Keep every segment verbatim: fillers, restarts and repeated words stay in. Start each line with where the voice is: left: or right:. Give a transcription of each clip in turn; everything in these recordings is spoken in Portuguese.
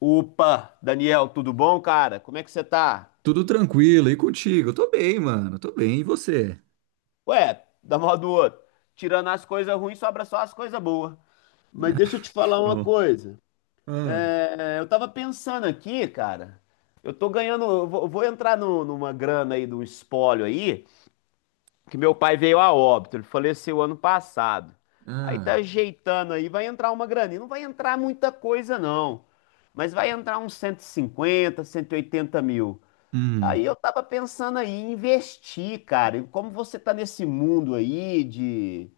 left: Opa, Daniel, tudo bom, cara? Como é que você tá?
right: Tudo tranquilo, e contigo? Tô bem, mano, tô bem, e você?
left: Ué, da mão do outro. Tirando as coisas ruins, sobra só as coisas boas. Mas deixa eu te falar uma
right: Ô.
left: coisa.
right: Ah.
left: É, eu tava pensando aqui, cara. Eu tô ganhando. Eu vou, eu vou entrar no- numa grana aí, num espólio aí, que meu pai veio a óbito. Ele faleceu ano passado. Aí tá
right: Ah.
left: ajeitando aí, vai entrar uma graninha. Não vai entrar muita coisa, não. Mas vai entrar uns cento cento e cinquenta, cento e oitenta mil.
right: Hum.
left: Aí eu tava pensando aí em investir, cara. E como você tá nesse mundo aí de,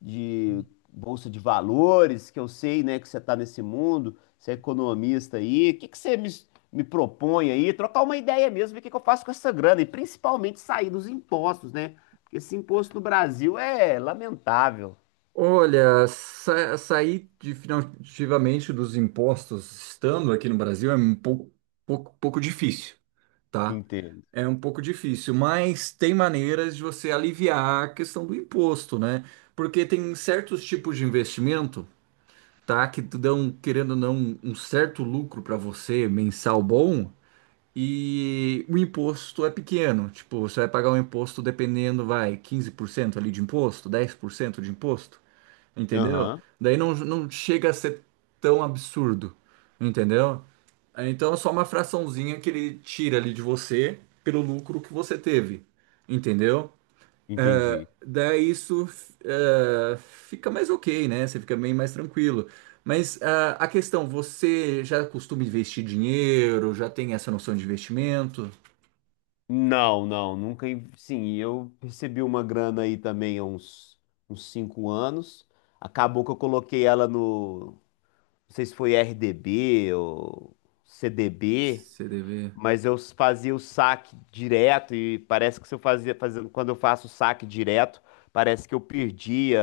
left: de bolsa de valores, que eu sei, né, que você tá nesse mundo, você é economista aí, o que que você me, me propõe aí? Trocar uma ideia mesmo, ver o que que eu faço com essa grana e principalmente sair dos impostos, né? Porque esse imposto no Brasil é lamentável.
right: Olha, sa sair de- definitivamente dos impostos estando aqui no Brasil é um pouco, pouco, pouco difícil, tá?
left: Entendo.
right: É um pouco difícil, mas tem maneiras de você aliviar a questão do imposto, né? Porque tem certos tipos de investimento, tá. Que dão, querendo ou não, um certo lucro para você mensal bom. E o imposto é pequeno, tipo, você vai pagar um imposto dependendo, vai, quinze por cento ali de imposto, dez por cento de imposto, entendeu?
left: Aham,
right: Daí não, não chega a ser tão absurdo, entendeu? Então é só uma fraçãozinha que ele tira ali de você pelo lucro que você teve, entendeu?
left: entendi.
right: Daí isso eh, fica mais ok, né? Você fica bem mais tranquilo. Mas ah, a questão, você já costuma investir dinheiro, já tem essa noção de investimento?
left: Não, não, nunca. in- Sim, e eu recebi uma grana aí também há uns, uns cinco anos. Acabou que eu coloquei ela no. Não sei se foi R D B ou C D B.
right: C D B.
left: Mas eu fazia o saque direto e parece que se eu fazia, fazendo, quando eu faço o saque direto, parece que eu perdia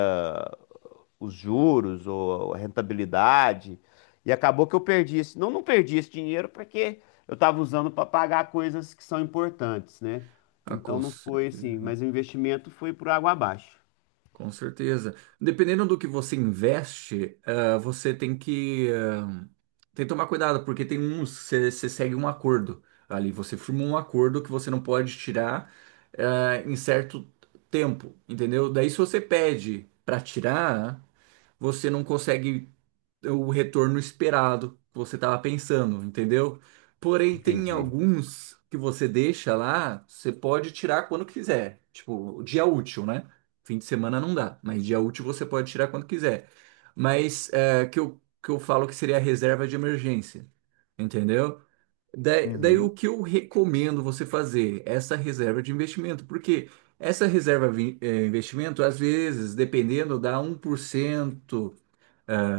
left: os juros ou a rentabilidade. E acabou que eu perdi esse, não, não perdi esse dinheiro porque eu estava usando para pagar coisas que são importantes, né?
right: Ah,
left: Então
right: com
left: não foi assim,
right: certeza.
left: mas o investimento foi por água abaixo.
right: Com certeza. Dependendo do que você investe, ah, você tem que, ah, tem que tomar cuidado, porque tem uns, você você segue um acordo ali, você firma um acordo que você não pode tirar, ah, em certo tempo, entendeu? Daí se você pede para tirar, você não consegue o retorno esperado que você estava pensando, entendeu? Porém, tem
left: Entendi.
right: alguns que você deixa lá, você pode tirar quando quiser. Tipo, dia útil, né? Fim de semana não dá, mas dia útil você pode tirar quando quiser. Mas é, que eu, que eu falo que seria a reserva de emergência, entendeu? Daí, daí o
left: Uhum.
right: que eu recomendo você fazer? Essa reserva de investimento, porque essa reserva de investimento, às vezes, dependendo, dá um por cento,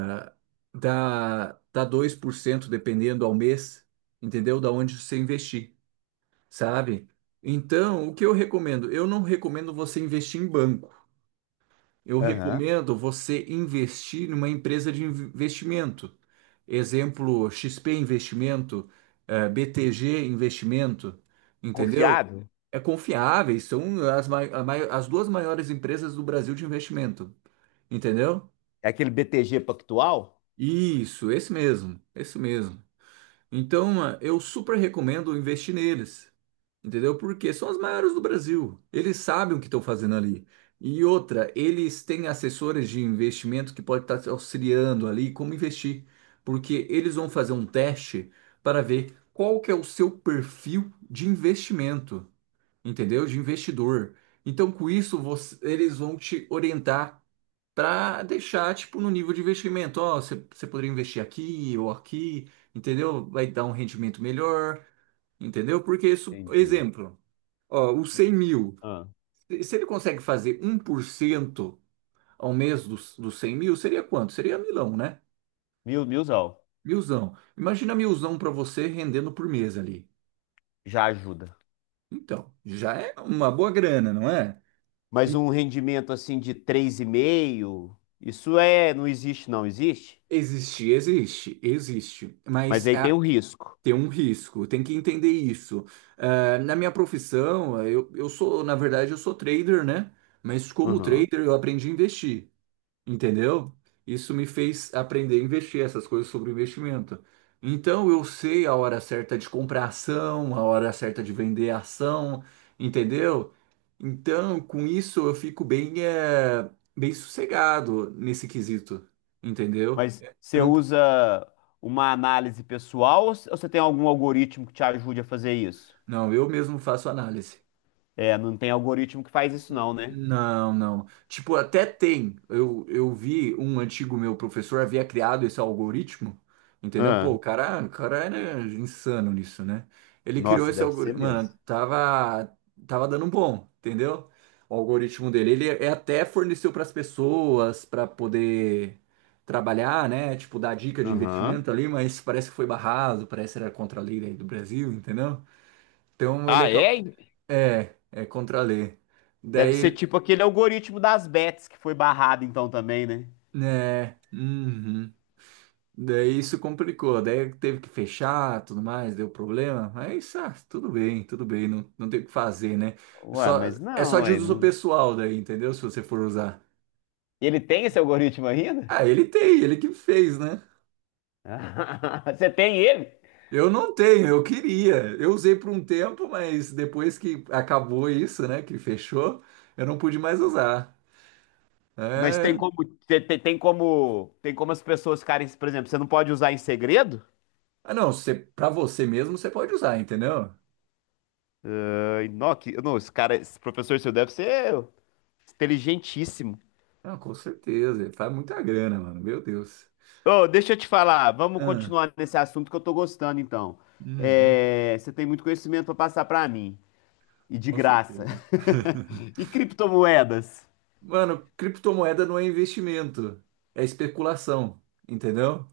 right: né? dá, dá, dois por cento dependendo ao mês, entendeu? Da onde você investir, sabe? Então, o que eu recomendo? Eu não recomendo você investir em banco. Eu
left: Aham.
right: recomendo você investir numa empresa de investimento. Exemplo, X P Investimento, eh, B T G Investimento, entendeu?
left: Confiável?
right: É confiáveis, são as, mai- a mai- as duas maiores empresas do Brasil de investimento, entendeu?
left: É aquele B T G Pactual?
right: Isso, esse mesmo, esse mesmo. Então, ah, eu super recomendo investir neles, entendeu? Porque são as maiores do Brasil. Eles sabem o que estão fazendo ali. E outra, eles têm assessores de investimento que podem estar te auxiliando ali como investir, porque eles vão fazer um teste para ver qual que é o seu perfil de investimento, entendeu? De investidor. Então, com isso, você- eles vão te orientar para deixar, tipo, no nível de investimento. Ó, você você poderia investir aqui ou aqui, entendeu? Vai dar um rendimento melhor, entendeu? Porque isso,
left: Entendi.
right: exemplo, ó, os cem mil,
left: Ah,
right: se se ele consegue fazer um por cento ao mês dos, dos cem mil, seria quanto? Seria milão, né?
left: mil, milzão.
right: Milzão. Imagina milzão para você rendendo por mês ali.
left: Já ajuda.
right: Então, já é uma boa grana, não é?
left: Mas
right: E
left: um rendimento assim de três e meio, isso é, não existe, não existe.
right: existe, existe, existe.
left: Mas
right: Mas
left: aí
right: a
left: tem o risco.
right: Tem um risco, tem que entender isso. Eh, na minha profissão, eh, eu, eu sou, na verdade, eu sou trader, né? Mas como
left: Uhum.
right: trader, eu aprendi a investir, entendeu? Isso me fez aprender a investir, essas coisas sobre investimento. Então, eu sei a hora certa de comprar ação, a hora certa de vender ação, entendeu? Então, com isso, eu fico bem, eh, bem sossegado nesse quesito, entendeu?
left: Mas
right: Eu
left: você
right: não,
left: usa uma análise pessoal ou c- ou você tem algum algoritmo que te ajude a fazer isso?
right: não, eu mesmo faço análise.
left: É, não tem algoritmo que faz isso não, né?
right: Não, não. Tipo, até tem. Eu, eu vi um antigo meu professor havia criado esse algoritmo, entendeu? Pô, o
left: Ah,
right: cara, o cara era insano nisso, né? Ele criou
left: nossa,
right: esse
left: deve ser
right: algoritmo. Mano,
left: mesmo.
right: tava, tava dando bom, entendeu? O algoritmo dele. Ele é- até forneceu para as pessoas para poder trabalhar, né? Tipo, dar dica de
left: Aham.
right: investimento ali, mas parece que foi barrado, parece que era contra a lei aí do Brasil, entendeu? Então ele
left: Ah,
right: acabou.
left: é?
right: É, é contra a lei.
left: Deve ser
right: Daí.
left: tipo aquele algoritmo das bets que foi barrado então também, né?
right: É, uhum. Daí isso complicou, daí teve que fechar, tudo mais, deu problema, mas ah, tudo bem, tudo bem, não, não tem o que fazer, né? É
left: Ué,
right: Só,
left: mas
right: é só
left: não,
right: de
left: ué,
right: uso
left: não-
right: pessoal daí, entendeu? Se você for usar.
left: ele tem esse algoritmo ainda?
right: Ah, ele tem, ele que fez, né?
left: Você tem ele?
right: Eu não tenho, eu queria. Eu usei por um tempo, mas depois que acabou isso, né, que fechou, eu não pude mais usar.
left: Mas tem
right: É...
left: como, te- te- tem como, tem como as pessoas ficarem, por exemplo, você não pode usar em segredo?
right: Ah, não, você, pra você mesmo você pode usar, entendeu?
left: Ai, não, que- não, esse cara, esse professor seu deve ser inteligentíssimo.
right: Ah, com certeza, faz muita grana, mano, meu Deus.
left: Ô, deixa eu te falar, vamos
right: Ah.
left: continuar nesse assunto que eu tô gostando, então.
right: Uhum,
left: É, você tem muito conhecimento pra passar pra mim, e de
right: com
left: graça.
right: certeza.
left: E criptomoedas?
right: Mano, criptomoeda não é investimento, é especulação, entendeu?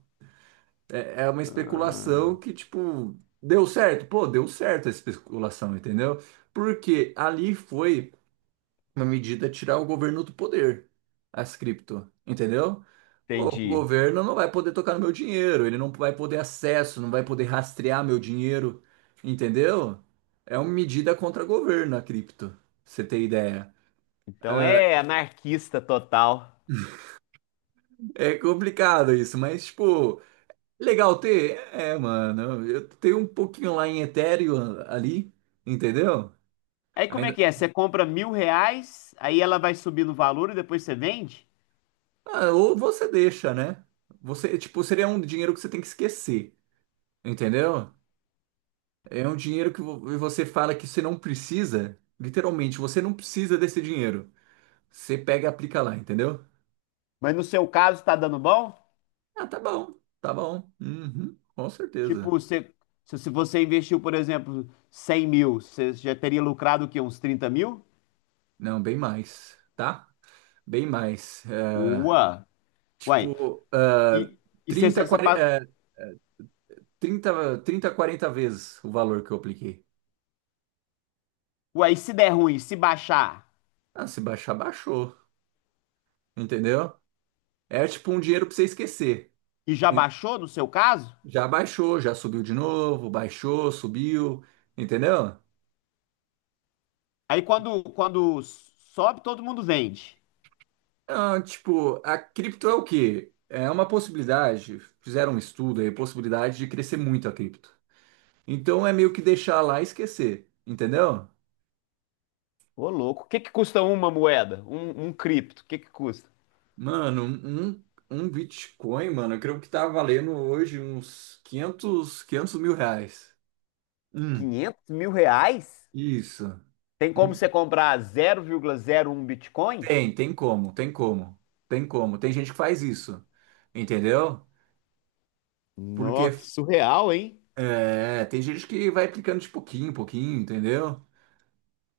right: É, é uma especulação que, tipo, deu certo. Pô, deu certo essa especulação, entendeu? Porque ali foi uma medida tirar o governo do poder, as cripto, entendeu? O
left: Entendi.
right: governo não vai poder tocar no meu dinheiro, ele não vai poder acesso, não vai poder rastrear meu dinheiro, entendeu? É uma medida contra o governo, a cripto, pra você ter ideia.
left: Então é anarquista total.
right: É complicado isso, mas, tipo, legal ter? É, mano, eu tenho um pouquinho lá em Ethereum ali, entendeu?
left: Aí como é
right: Ainda...
left: que é? Você compra mil reais, aí ela vai subir no valor e depois você vende?
right: Ah, ou você deixa, né? Você, tipo, seria um dinheiro que você tem que esquecer, entendeu? É um dinheiro que vo- você fala que você não precisa, literalmente, você não precisa desse dinheiro. Você pega e aplica lá, entendeu?
left: Mas no seu caso tá dando bom?
right: Ah, tá bom, tá bom. Uhum, com
left: Tipo,
right: certeza.
left: você- se, se você investiu, por exemplo, cem mil, você já teria lucrado o quê? Uns trinta mil?
right: Não, bem mais, tá? Bem mais. Eh,
left: Ua! Uai,
right: tipo, ah,
left: e, e se,
right: trinta
left: se, se, pa-
right: quarenta, ah, trinta, trinta, quarenta vezes o valor que eu apliquei.
left: uai, e se der ruim, se baixar,
right: Ah, se baixar, baixou. Entendeu? É tipo um dinheiro pra você esquecer.
left: e já
right: En-
left: baixou no seu caso,
right: Já baixou, já subiu de novo, baixou, subiu. Entendeu?
left: aí quando, quando sobe, todo mundo vende.
right: Ah, tipo, a cripto é o quê? É uma possibilidade. Fizeram um estudo aí, possibilidade de crescer muito a cripto. Então é meio que deixar lá e esquecer. Entendeu?
left: Ô, louco, o que que custa uma moeda? Um, um cripto, o que que custa?
right: Mano, um, um um Bitcoin, mano, eu creio que tá valendo hoje uns quinhentos quinhentos mil reais. Hum,
left: Quinhentos mil reais?
right: isso.
left: Tem como
right: Hum.
left: você comprar zero zero vírgula zero um Bitcoin?
right: Tem, tem como, tem como, tem como. Tem gente que faz isso, entendeu? Porque
left: Nossa, que surreal, hein?
right: é, tem gente que vai aplicando de pouquinho em pouquinho, entendeu?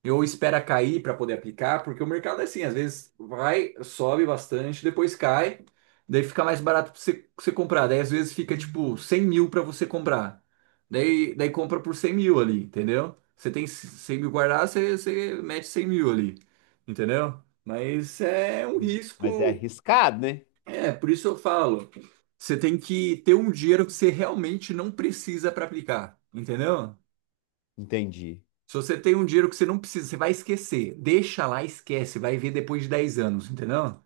right: Eu espera cair para poder aplicar, porque o mercado é assim, às vezes vai, sobe bastante, depois cai, daí fica mais barato para você, pra você comprar, daí às vezes fica tipo cem mil para você comprar, daí, daí compra por cem mil ali, entendeu? Você tem cem mil guardado, você, você mete cem mil ali, entendeu? Mas é um
left: Mas é
right: risco,
left: arriscado, né?
right: é, por isso eu falo, você tem que ter um dinheiro que você realmente não precisa para aplicar, entendeu?
left: Entendi.
right: Se você tem um dinheiro que você não precisa, você vai esquecer. Deixa lá, esquece, vai ver depois de dez anos, entendeu?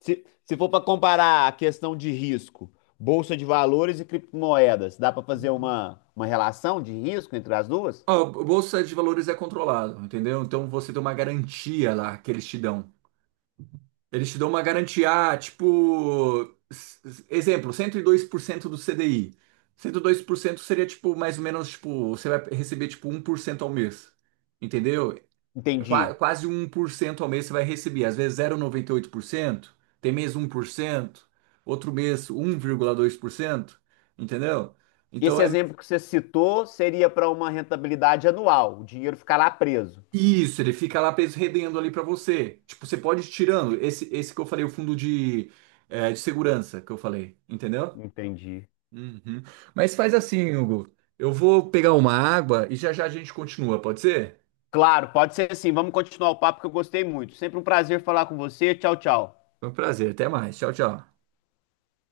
left: Se, se for para comparar a questão de risco, bolsa de valores e criptomoedas, dá para fazer uma, uma relação de risco entre as duas?
right: Ó, a bolsa de valores é controlado, entendeu? Então você tem uma garantia lá que eles te dão. Eles te dão uma garantia, ah, tipo, s- exemplo, cento e dois por cento do C D I. Cento e dois por cento seria tipo mais ou menos tipo, você vai receber tipo um por cento ao mês. Entendeu? É Qua-
left: Entendi.
right: Quase um por cento ao mês você vai receber. Às vezes zero vírgula noventa e oito por cento, tem mês um por cento, outro mês um vírgula dois por cento, entendeu? Então
left: Esse
right: é
left: exemplo que você citou seria para uma rentabilidade anual, o dinheiro ficar lá preso.
right: isso, ele fica lá rendendo ali para você. Tipo, você pode ir tirando esse esse que eu falei, o fundo de, é, de segurança que eu falei, entendeu?
left: Entendi.
right: Uhum. Mas faz assim, Hugo. Eu vou pegar uma água e já já a gente continua, pode ser?
left: Claro, pode ser assim. Vamos continuar o papo que eu gostei muito. Sempre um prazer falar com você. Tchau, tchau.
right: Foi um prazer, até mais. Tchau, tchau.